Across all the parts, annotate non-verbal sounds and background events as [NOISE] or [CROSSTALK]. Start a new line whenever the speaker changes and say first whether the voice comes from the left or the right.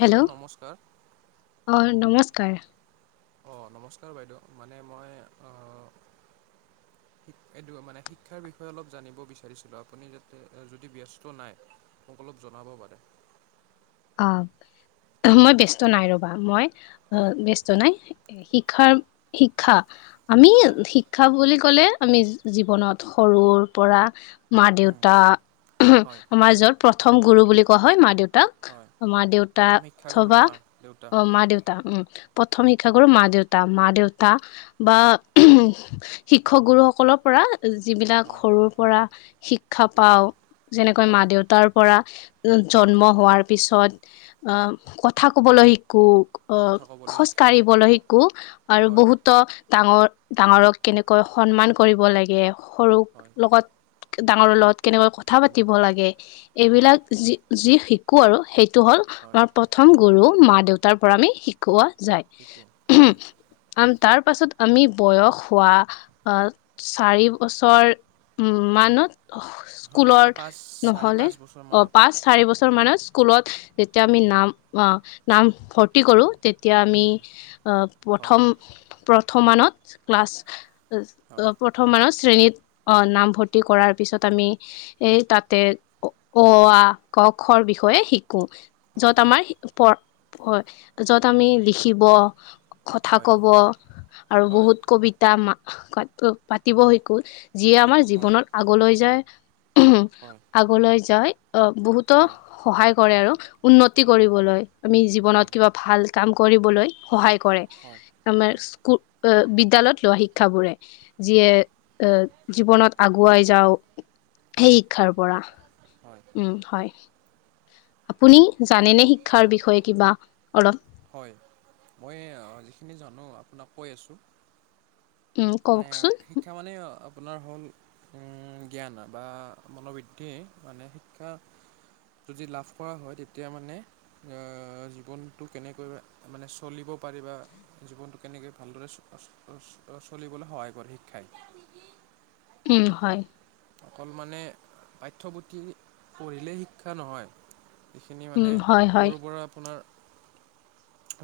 right: Hello, নমস্কাৰ।
left: অঁ, নমস্কাৰ।
right: অঁ, নমস্কাৰ বাইদেউ। মানে মই অঁ - এইটো মানে শিক্ষাৰ বিষয়ে অলপ জানিব বিচাৰিছিলোঁ আপুনি যাতে যদি ব্যস্ত নাই। মোক অলপ জনাব পাৰে।
left: অঁ, মই ব্যস্ত নাই ৰবা, মই
right: হয়
left: অঁ- জনাই এ শিক্ষাৰ শিক্ষা আমি শি
right: অঁ
left: - শিক্ষা বুলি ক'লে আমি জীৱনত সৰুৰ পৰা - মা
right: উম
left: -দেউতা,
right: হয়
left: আমাৰ যত প্ৰথম গুৰু বুলি কোৱা হয় মা -দেউতাক।
right: হয়
left: মা -দেউতা
right: প্ৰথম শিক্ষাগুৰু
left: অথবা
right: মা দেউতা
left: অঁ,
right: হয়
left: মা -দেউতা, উম। প্ৰথম শিক্ষা গুৰু মা -দেউতা, মা -দেউতা বা - শিক্ষক গুৰুসকলৰ পৰা যিবিলাক
right: হয়
left: সৰুৰ পৰা - শিক্ষা
right: হয়
left: পাওঁ। যেনেকৈ মা
right: হয়
left: -দেউতাৰ পৰা জন্ম
right: হয়
left: হোৱাৰ - পিছত আহ কথা কবলৈ শিকোঁ। অঁ,
right: কথা ক'বলৈ
left: খোজ
right: শিকা
left: কাঢ়িবলৈ শিকোঁ আৰু
right: হয়
left: বহুতো - ডাঙৰ -ডাঙৰক কেনেকৈ সন্মান কৰিব লাগে, সৰু -
right: হয়।
left: লগত ডাঙৰ লগত কেনেকৈ কথা
right: কিন্তু
left: পাতিব লাগে
right: হয়
left: এইবিলাক যি যি শিক্ষ - শিকোঁ আৰু সেইটো হ'ল
right: হয়
left: আমাৰ প্ৰথম গুৰু মা- দেউতাৰ পৰা আমি শিকোৱা যায়।
right: শিকোঁ, হয়।
left: কাৰণ তাৰ পাছত আমি বয়স হোৱা আহ চাৰি বছৰ - উম, মানত
right: হয় বা
left: স্কুলৰ
right: পাঁচ চাৰি
left: নহলে
right: পাঁচ
left: অঁ,
right: বছৰমানত
left: পাঁচ - চাৰি বছৰমানত স্কুলত যেতিয়া আমি নাম নাম ভৰ্তি কৰোঁ - তেতিয়া আমি
right: উম,
left: অঁ,
right: হয়
left: প্ৰথম প্ৰথমানত ক্লাছ
right: হয়
left: - প্ৰথম আৰু শ্ৰেণীত অঁ, নামভৰ্তি কৰাৰ পিছত আমি - এই তাতে অ, আ, ক, খ বি- হয় শিকো।
right: হয়
left: য'ত আমাৰ পঢ় হয়, য'ত আমি লিখিব -
right: হয়
left: কথা
right: হয়
left: কব আৰু
right: হয়
left: বহুত কবিতা মা মাতিব শিকোঁ। যিয়ে আমাৰ
right: হয়
left: জীৱনত আগলৈ যায়, আগলৈ যায় আহ বহুতো
right: হয়
left: - সহায় কৰে আৰু উন্নতি
right: হয়
left: কৰিবলৈ, আমি
right: হয়
left: জীৱনত কিবা ভাল কাম কৰিবলৈ - সহায় কৰে,
right: হয়
left: আমাৰ
right: হয়
left: স্কুল আ বিদ্যালয়ত লোৱা শিক্ষাবোৰে যিয়ে
right: হয়
left: এ জীৱনত আগুৱাই যাওঁ। সেই
right: হয়
left: শিক্ষাৰ পৰা
right: হয়
left: উম হয়। আপুনি জানেনে শিক্ষা বিষয়ে কিবা অলপ?
right: হয় মই আ যিখিনি জানো আপোনাক কৈ আছোঁ।
left: উম
right: মানে আ
left: কওকচোন
right: শিক্ষা মানে আ পোনাৰ হ'ল উম জ্ঞান বা মনোবৃদ্ধি মানে শিক্ষা যদি লাভ কৰা হয় তেতিয়া মানে আ জীৱনটোক কেনেকৈ মানে চলিব পাৰিবা। জীৱনটো কেনেকৈ ভালদৰে চ চ চ চলিবলৈ সহায় কৰে শিক্ষাই।
left: উম হয়।
right: অকল মানে পাঠ্যপুথি পঢ়িলে শিক্ষা নহয়। এইখিনি
left: উম
right: মানে
left: হয় হয়
right: সৰুৰ পৰা আপোনাৰ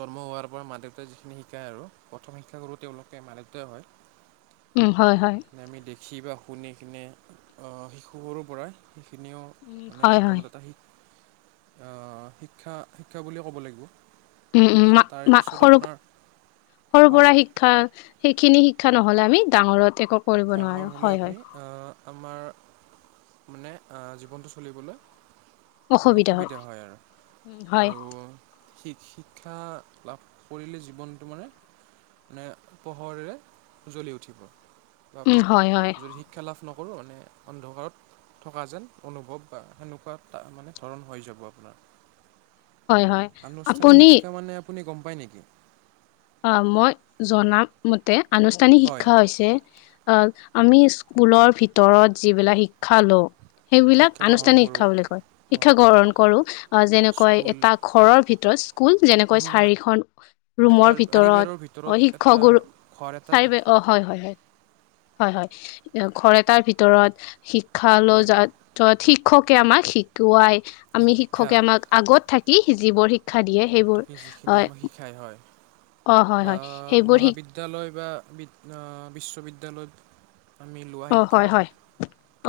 right: জন্ম হোৱাৰ পৰা মা - দেউতাই যিখিনি শিকায় আৰু প্ৰথম শিক্ষাগুৰু তেওঁলোকে মা দেউতাই হয়।
left: উম হয় হয়।
right: না আমি দেখি বা শুনি কিনে অ শিশু অৰ পৰা সেইখিনিও
left: উম
right: মানে
left: হয় হয়
right: জীৱনত এটা শিক অ শিক্ষা শিক্ষা বুলিয়ে ক'ব লাগিব।
left: উম উম
right: মানে
left: মা
right: তাৰে
left: মা
right: পিছত
left: সৰু প
right: আপোনাৰ
left: সৰুৰ
right: হয়
left: পৰা শিক ক্ষা সেইখিনি শিক্ষা নহ'লে আমি ডাঙৰত একো কৰিব নোৱাৰো
right: ডাঙৰ হ'লে
left: হয়, হয়।
right: আপুনি আ আমাৰ মানে আ জীৱনটো চলিবলৈ মানে অসুবিধা হয় আৰু,
left: উম হয়,
right: আৰু শি শিক্ষা লাভ কৰিলে জীৱনটো মানে মানে পোহৰেৰে উজ্বলি উঠিব। বা
left: উম, হয়, হয়,
right: যদি শিক্ষা লাভ নকৰোঁ মানে অন্ধকাৰত থকা যেন অনুভৱ বা সেনেকুৱা তা মানে ধৰণ হৈ যাব আপোনাৰ।
left: হয়, হয়।
right: আনুষ্ঠানিক
left: আপুনি
right: শিক্ষা মানে আপুনি গম পায় নেকি?
left: অ মই জনা মতে আনুষ্ঠানিক
right: হয়
left: শিক্ষা হৈছে অ আমি স্কুলৰ ভিতৰত যিবিলাক শিক্ষা লওঁ সেইবিলাক
right: শিক্ষা গ্ৰহণ
left: আনুষ্ঠানিক শিক্ষা
right: কৰোঁ
left: বুলি কয়, শিক্ষা
right: হয়
left: গ্ৰহণ কৰো অ যেনেকৈ
right: স্কুল
left: তাক ঘৰৰ ভিতৰত স্কুল যেনেকৈ
right: ৰুম
left: চাৰিখন ৰুমৰ
right: এটাৰ
left: ভিত তৰত
right: চাৰিবেৰৰ ভিতৰত
left: অ শিক্ষক
right: এটা
left: গুৰু
right: ঘৰ এটাৰ
left: চাৰি বেৰ
right: ভিতৰত
left: অ। হয় হয় হয়, হয় হয় অ ঘৰ এটাৰ ভিতৰত শিক্ষা লৈ
right: হয়
left: যা তত শিক্ষকে আমাক শিকোৱাই, আমি
right: শিক্ষা
left: শিক্ষকে আমাক আগত থাকি যিবোৰ শি
right: মতথকি যিখিনি আমাক শিকাই হয়
left: অ হয়
right: বা
left: হয় সেইবোৰ শিক
right: মহাবিদ দ্যালয় বা বিদ অ বিশ্ববিদ্যালয়ত আমি লোৱা
left: অ
right: শিক্ষা
left: হয় হয়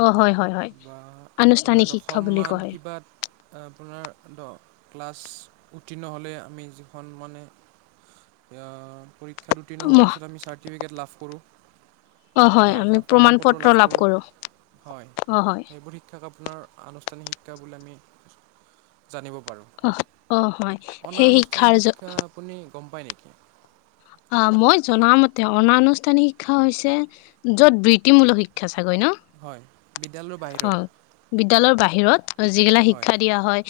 left: অ হয় হয় হয়
right: বা আপোনাৰ
left: আনুষ্ঠানিক শিক্ষা বুলি
right: দশমমান
left: কোৱা
right: কিবাত আপোনাৰ দ ক্লাছ উত্তীৰ্ণ হ'লে আমি যিখন মানে আ পৰীক্ষাত উত্তীৰ্ণ
left: হয়
right: হোৱাৰ পিছত আমি চা টিফিকেট লাভ কৰোঁ।
left: অ হয়
right: বা
left: আমি
right: আপোনাক প্ৰমাণ পত্ৰ লাভ কৰোঁ,
left: কৰো
right: হয়
left: অ হয়
right: সেইবোৰ শিক্ষাক আপোনাৰ আনুষ্ঠানিক শিক্ষা বুলি আমি জানিব পাৰোঁ।
left: অ অ হয়।
right: অনা
left: সেই
right: - আনুষ্ঠানিক
left: শিক্ষাৰ
right: শিক্ষা আপুনি গম পায় নেকি?
left: আ
right: অলপমান
left: মই জনা মতে অনা আনুষ্ঠানিক শিক্ষা হৈছে য'ত বৃত্তিমূলক শিক্ষা চাগৈ ন।
right: হয় বিদ্যালয়ৰ বাহিৰত
left: অ' বিদ্যালয়ৰ বাহিৰত যিগিলাক
right: হয়
left: শিক্ষা দিয়া হয়।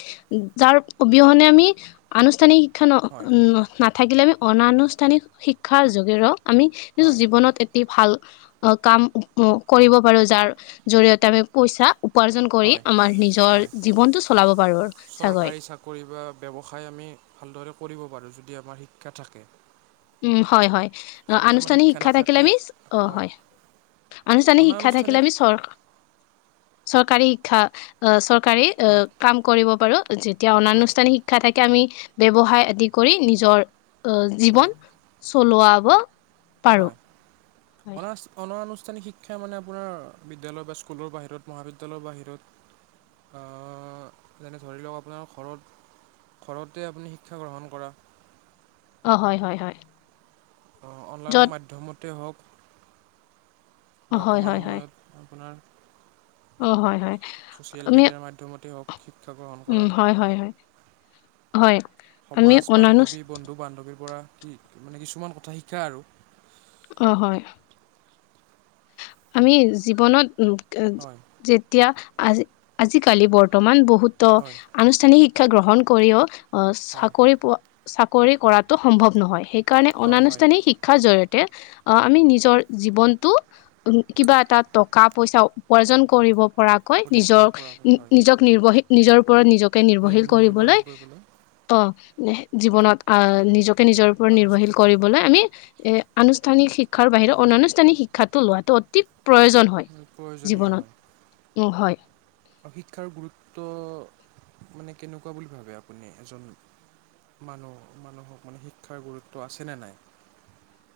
left: যাৰ অবিহনে আমি আনুষ্ঠানিক শিক্ষা ন
right: হয়
left: নাথাকিলে আমি অনানুষ্ঠানিক শিক্ষাৰ যোগে ৰ আমি নিজৰ
right: হয়
left: জীৱনত অতি ভাল কাম কৰিব পাৰো যাৰ জৰিয়তে আমি পইচা উপাৰ্জন কৰি
right: হয়
left: আমাৰ নিজৰ
right: হয়
left: জীৱনটো চলাব পাৰো চাগৈ।
right: কৰিবা ব্যৱসায় আমি ভালদৰে কৰিব পাৰো যদি আমাৰ শিক্ষা থাকে।
left: উম, হয়, হয়
right: যদি আমাৰ
left: আনুষ্ঠানিক শিক্ষা থাকিলে
right: নাথাকে
left: আমি অ' হয়। আনুষ্ঠানিক শিক্ষা থাকিলে
right: অনানুষ্ঠানিক
left: আমি চৰ চৰকাৰী শিক্ষা আহ, চৰকাৰী অ'
right: হয়
left: কাম কৰিব পাৰো যেতিয়া
right: হয়
left: অনানুষ্ঠানিক শিক্ষা শিক্ষা থাকে আমি ব্যৱসায় আদি কৰি নিজৰ আহ,
right: হয়
left: জীৱন চলোৱাব পাৰো।
right: হয় অনা অনানুষ্ঠানিক শিক্ষা মানে আপোনাৰ বিদ্যালয় বা স্কুলৰ বাহিৰত মহাবিদ্যালয়ৰ বাহিৰত অ' যেনে ধৰি লওক আপোনাৰ ঘৰত ঘৰতে আপুনি শিক্ষা গ্ৰহণ কৰা।
left: অ' হয়, হয়, হয়।
right: অ' অনলাইনৰ
left: য'ত
right: মাধ্যমতে হওক
left: অঁ হয়
right: বৰ্তমান
left: হয় হয়
right: সময়ত আপোনাৰ
left: অঁ হয় হয়
right: ছ'চিয়েল
left: আমি
right: মিডিয়াৰ মাধ্যমতে হওক। শিক্ষা গ্ৰহণ কৰা
left: উম হয় হয় হয় হয় আমি
right: সমাজ বান্ধৱী
left: অনানুষ্ঠা
right: বন্ধু বান্ধৱীৰ পৰা কি মানে কিছুমান কথা শিকা আৰু।
left: অ' হয়। আমি জীৱনত [UNINTELLIGIBLE]
right: হয়
left: যেতিয়া আজ আজিকালি বৰ্তমান বহুত
right: হয়
left: আনুষ্ঠানিক শিক্ষা গ্ৰহণ কৰিও অ'
right: হয়
left: চাকৰি পোৱা চাকৰি কৰাতো সম্ভৱ নহয় সেই কাৰণে
right: হয় হয়
left: অনানুষ্ঠানিক শিক্ষাৰ জৰিয়তে আহ আমি নিজৰ জীৱনটো উম, কিবা এটা টকা পইচা উপাৰ্জন কৰিব পৰাকৈ নিজৰ,
right: পৰিবৰ পৰা হয়
left: নিজৰ নিৰ্ভশীল নিজৰ ওপৰত নিজকে নিৰ্ভৰশীল কৰিবলৈ ত' জীৱনত আহ নিজকে নিজৰ ওপৰত নিৰ্ভৰশীল
right: আনুষ্ঠানিক
left: কৰিবলৈ আমি এ আনুষ্ঠানিক শিক্ষাৰ বাহিৰে অনানুষ্ঠানিক শিক্ষাটো লোৱাটো অতি প্ৰয়োজন। হয়
right: প্ৰয়োজনীয়
left: জীৱনত
right: হয়
left: উম, হয়।
right: আৰু শিক্ষাৰ গুৰুত্ব মানে কেনেকুৱা বুলি ভাবে আপুনি এজন মানুহ, মানুহক মানে শিক্ষাৰ গুৰুত্ব আছেনে নাই?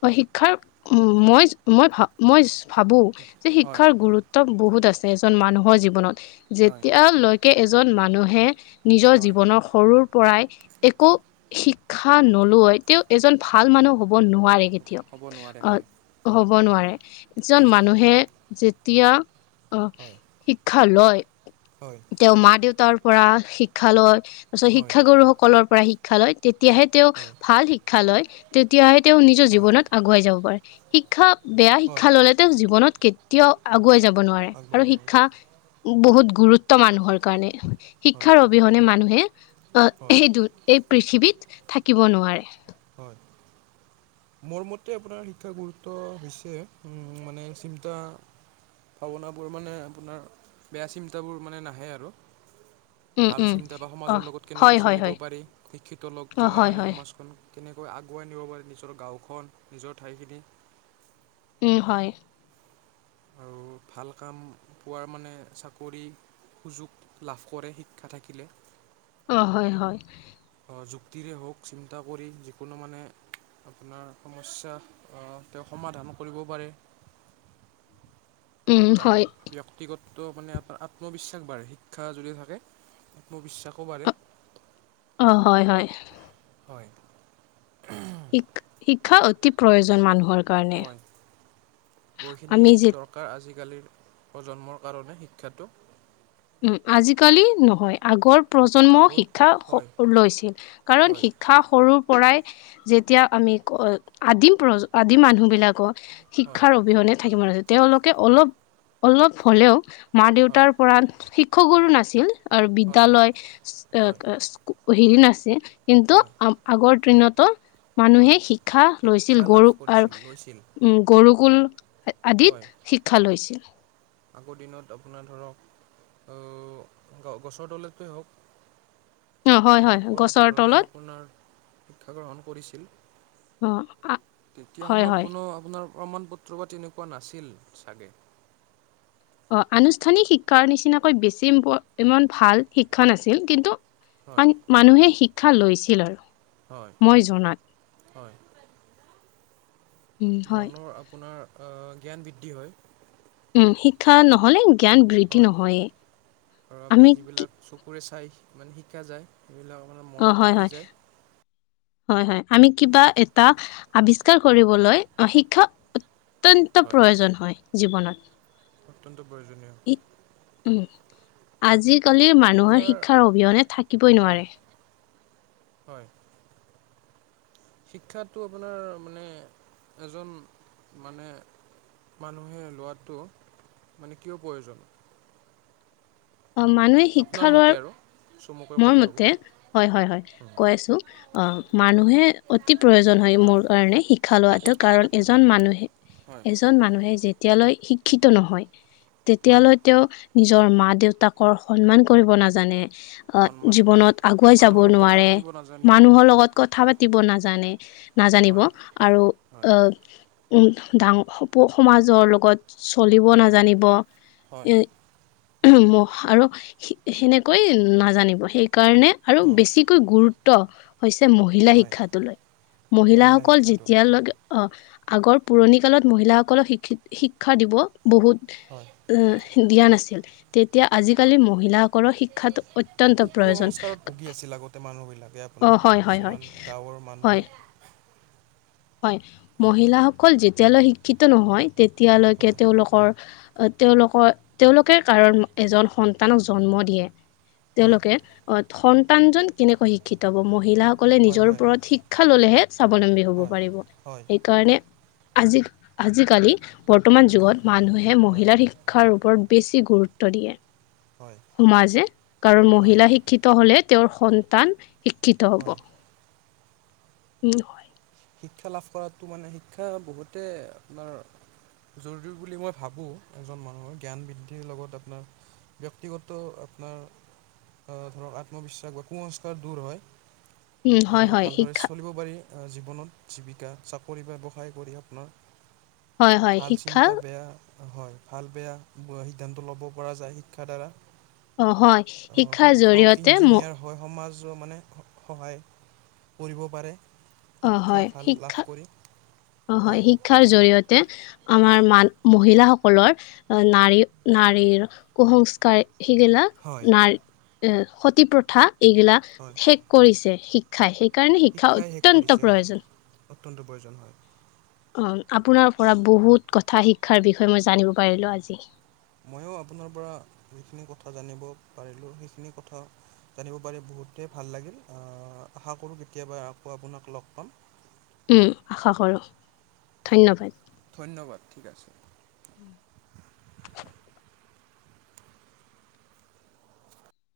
left: অ' শিক্ষাৰ উম, মই-মই ভা মই ভাবো যে
right: হয়
left: শিক্ষাৰ গুৰুত্ব বহুত আছে এজন মানুহৰ জীৱনত
right: হয়
left: যেতিয়ালৈকে এজন মানুহে নিজৰ
right: হয়
left: জীৱনক সৰুৰ পৰাই একো শিক্ষা নলোৱ তেওঁ এজন ভাল মানুহ হ'ব নোৱাৰে। কেতিয়াও
right: ক'ব নোৱাৰে হয়
left: আহ হব নোৱাৰে এজন
right: হয়
left: মানুহে যেতিয়া অ'
right: হয়
left: শিক্ষা লয়।
right: হয়।
left: তেওঁ মা-দেউতাৰ পৰা শিক্ষা লয় তাৰপিছত
right: হয়
left: শিক্ষা গুৰুসকলৰ পৰা শিক্ষা লয়। তেতিয়াহে তেওঁ
right: হয়
left: ভাল শিক্ষা লয় তেতিয়াহে তেওঁ নিজৰ
right: হয়
left: জীৱনত আগুৱাই যাব পাৰে। শিক্ষা বেয়া
right: হয়
left: শিক্ষা ললে তেওঁ জীৱনত কেতিয়াও আগুৱাই যাব নোৱাৰে।
right: আগবাঢ়িব
left: আৰু শিক্ষা বহুত গুৰুত্ব মানুহৰ কাৰণে
right: হয়
left: শিক্ষাৰ অবিহনে মানুহে আহ
right: হয়
left: এইটো এই পৃথিৱীত থাকিব নোৱাৰে।
right: হয় মোৰ মতে আপোনাৰ শিক্ষা গুৰুত্ব হৈছে উম মানে চিন্তা ভাৱনাবোৰ মানে আপোনাৰ বেয়া চিন্তাবোৰ মানে নাহে আৰু
left: উম
right: ভাল
left: উম
right: চিন্তা বা
left: অ
right: সমাজৰ লগত কেনেকে
left: হয় হয়
right: চলিব
left: হয়
right: পাৰি শিক্ষিত লোক
left: অ
right: জনে
left: হয়
right: মানে
left: হয়
right: সমাজখন কেনেকৈ আগুৱাই নিব পাৰি নিজৰ গাঁওখন নিজৰ ঠাইখিনি
left: উম হয়
right: আৰু ভাল কাম পোৱাৰ মানে চাকৰি সুযোগ লাভ কৰে শিক্ষা থাকিলে
left: অ হয় হয়
right: অ যুক্তিৰে হওক চিন্তা কৰি যিকোনো মানে আপোনাৰ সমস্যা আ তেওঁ সমাধান কৰিব পাৰে
left: উম
right: আৰু
left: হয়
right: ব্যক্তিগত মানে আত্মবিশ্বাস বাঢ়ে শিক্ষা যদি থাকে আত্মবিশ্বাসও বাঢ়ে
left: অ হয় হয়
right: হয়
left: শিক শিক্ষা অতি প্ৰয়োজন মানুহৰ কাৰণে
right: হয় বহুখিনি
left: আমি যে
right: দক কাৰ আজিকালিৰ প্ৰজন্মৰ কাৰণে শিক্ষাটো
left: উম আজিকালি নহয় আগৰ প্ৰজন্ম
right: আগৰ
left: শিক্ষা
right: হয়
left: লৈছিল কাৰণ
right: হয়
left: শিক্ষা সৰু পৰাই যেতিয়া আমি আদিম প্ৰ আদিম মানুহ বিলাকো
right: হয়
left: শিক্ষাৰ অবিহনে থাকিব নোৱাৰিছিল, তেওঁলোকে অলপ অলপ হ'লেও মা
right: হয়
left: দেউতাৰ পৰা শিক্ষা গুৰু নাছিল আৰু
right: হয়
left: বিদ্যালয় অ
right: হয়
left: হেৰি নাছিল। কিন্তু
right: হয়
left: ‌আ আগৰ দিনটো।
right: হয়
left: মানুহে শিক্ষা
right: শিক্ষা
left: লৈছিল
right: লাভ
left: গুৰু আৰু
right: কৰিছিল লৈছিল
left: উম, গুৰু কুল
right: হয়
left: আদিত। শিক্ষা লৈছিল।
right: আগৰ দিনত আপোনাৰ ধৰক আও গছৰ তলতে হওক
left: অ হয় হয়
right: তেনেকুৱা
left: গছৰ
right: ধৰণে
left: তলত
right: আপোনাৰ শিক্ষা গ্ৰহণ কৰিছিল।
left: অ
right: তেতিয়া
left: হয়
right: সময়ত
left: হয়
right: কোনো আপোনাৰ প্ৰমাণ পত্ৰ বা তেনেকুৱা নাছিল চাগে।
left: অ' আনুষ্ঠানিক শিক্ষাৰ নিচিনাকৈ বেছি ইমান ভাল শিক্ষা নাছিল কিন্তু
right: হয়
left: অকমান মানুহে শিক্ষা লৈছিল আৰু।
right: হয়,
left: মই জনাত
right: হয়।
left: উম হয়
right: মনৰ আপোনাৰ আ জ্ঞান বৃদ্ধি হয়।
left: উম, শিক্ষা নহলে জ্ঞান বৃদ্ধি
right: হয়
left: নহয়ে
right: আৰু
left: আমি
right: যিবিলাক চকুৰে চাই মানে শিকা যায়, সেইবিলাক মানে
left: অ
right: মনত
left: হয়
right: থাকি
left: হয়
right: যায়।
left: হয়, হয় আমি কিবা এটা আৱিষ্কাৰ কৰিবলৈ অ শিক্ষা অত্যন্ত
right: হয়
left: প্ৰয়োজন হয় জীৱনত।
right: অত্যন্ত প্ৰয়োজনীয়।
left: উম আজিকালিৰ মানুহৰ শিক্ষাৰ অবিহনে থাকিবই
right: হয়
left: নোৱাৰে।
right: হয়। শিক্ষাটো আপোনাৰ মানে এজন মানে মানুহে লোৱাটো মানে কিয় প্ৰয়োজন
left: অ মানুহে
right: আপোনাৰ
left: শিক্ষা
right: মতে
left: লোৱাৰ
right: আৰু চমুকৈ
left: মোৰ
right: ক'লে হ'ব
left: মতে হয়, হয়, হয় কৈ আছো আহ মানুহে অতি প্ৰয়োজন হয়, মোৰ কাৰণে শিক্ষা লোৱাটো
right: শিক্ষা
left: কাৰণ
right: লোৱা
left: এজন মানুহে
right: হয়
left: এজন মানুহে যেতিয়ালৈ শিক্ষিত নহয়,
right: হয়
left: তেতিয়ালৈ তেওঁ নিজৰ মা-দেউতা দেউতাকৰ সন্মান কৰিব নাজানে। আহ,
right: সন্মান হয়
left: জীৱনত আগুৱাই যাব
right: মানুহৰ লগত কথা
left: নোৱাৰে,
right: পাতিব নাজানিব
left: মানুহৰ লগত কথা পাতিব নাজানে। নাজানিব
right: হয়
left: আৰু
right: হয়
left: আহ উম, ডাঙৰ সপো সমাজৰ লগত চলিব
right: হয়
left: নাজানিব
right: হয়
left: এ [UNINTELLIGIBLE] আৰু সে-সেনেকৈ নাজানিব সেই সেইকাৰণে আৰু
right: অ
left: বেছি কৈ গুৰুত্ব হৈছে মহ মহিলা
right: হয়
left: শিক্ষা লয়,
right: মহিলা
left: মহিলাসকল
right: শিক্ষাটো
left: যেতিয়ালৈকে অহ, আগৰ পুৰণি কালত মহিলাসকলক শিক্ষিত-শিক্ষা দিব বহুত
right: হয়
left: দিয়া নাছিল তে আজিকালি মহিলাসকলৰ শিক্ষাতো
right: কু
left: অত্যন্ত প্ৰয়োজন।
right: কুসংস্কাৰত ভুগি আছিল আগতে মানুহবিলাকে আপোনাৰ
left: অঁ হয় হয় হয়
right: কিছুমান গাঁৱৰ
left: হয়
right: মানুহে
left: হয়, মহিলাসকল যেতিয়ালৈ শিক্ষিত নহয় তেতিয়ালৈকে
right: হয়
left: তেওঁলোকৰ তেওঁলোকৰ-তেওঁলোকে কাৰন এজন সন্তানক জন্ম দিয়ে।
right: হয়
left: তেওঁলোকে অহ, সন্তানজন কেনেকৈ শিক্ষিত হ'ব, মহিলাসকলে
right: হয়
left: নিজৰ
right: হয়
left: ওপৰত শিক্ষা ল'লেহে স্বাৱলম্বী হব'। হ'ব
right: হয়
left: পাৰিব।
right: হয়
left: সেইকাৰণে আজি-আজিকালি বৰ্তমান
right: হয়
left: যুগত মানুহে
right: হয়
left: মহিলাৰ শিক্ষাৰ ওপৰত বেছি গুৰুত্ব দিয়ে।
right: হয়,
left: সমাজে, কাৰণ
right: হয়,
left: মহিলা শিক্ষিত হ'লে তেওঁৰ সন্তান শিক্ষিত হ'ব
right: হয়।
left: উম। হয়
right: শিক্ষা লাভ কৰাটো মানে শিক্ষা বহুতে আপোনাৰ জৰুৰী বুলি মই ভাবোঁ, এজন মানুহৰ জ্ঞান বৃদ্ধিৰ লগত আপোনাৰ ব্যক্তিগত আপোনাৰ ধৰক আত্মবিশ্বাস বা কুসস্কাৰ দূৰ হয়
left: উম হয়
right: আৰু
left: হয়
right: ভালদৰে
left: শিক্ষা
right: চলিব পাৰি। জীৱনত, জীৱিকা, চাকৰি ব্যৱসায় কৰি আপোনাৰ
left: হয় হয়
right: ভাল
left: শিক্ষা
right: চিন্তা, বেয়া হয়, ভাল বেয়া সিদ্ধান্ত ল'ব পৰা যায় শিক্ষাৰ দ্বাৰা।
left: অ হয়
right: অহ,
left: শিক্ষাৰ
right: শিক্ষক,
left: জৰিয়তে ম
right: ইঞ্জিনিয়াৰ হয়, সমাজো মানে, স-সহায় কৰিব পাৰে।
left: অহ,
right: শিক্ষা
left: হয়।
right: ভাল লাভ
left: শিক্ষা
right: কৰি
left: অহ, হয়। শিক্ষাৰ জৰিয়তে আমাৰ মান-মহিলাসকলৰ নাৰী-নাৰীৰ কুসংস্কাৰ সিগিলা
right: হয়
left: নাৰী, এ সতি প্ৰথা এইবিলাক
right: হয়
left: শেষ কৰিছে শিক্ষাই। শি সেইকাৰণে শিক্ষা
right: শিক্ষাই শেষ
left: অত্যন্ত
right: কৰিছে হয়
left: প্ৰয়োজন।
right: অত্যন্ত প্ৰয়োজন হয়।
left: অহ, আপোনাৰ পৰা বহুত কথা শিক্ষাৰ বিষয়ে মই জানিব পাৰিলোঁ আজি।
right: মইয়ো আপোনাৰ পৰা যিখিনি কথা জানিব পাৰিলোঁ, সেইখিনি কথা জানিব পাৰি বহুতেই ভাল লাগিল, আহ আশা কৰোঁ কেতিয়াবা আকৌ আপোনাক লগ পাম।
left: উম, আশা কৰোঁ, ধন্যবাদ।
right: ধন্যবাদ, ঠিক আছে।
left: উম। [UNINTELLIGIBLE]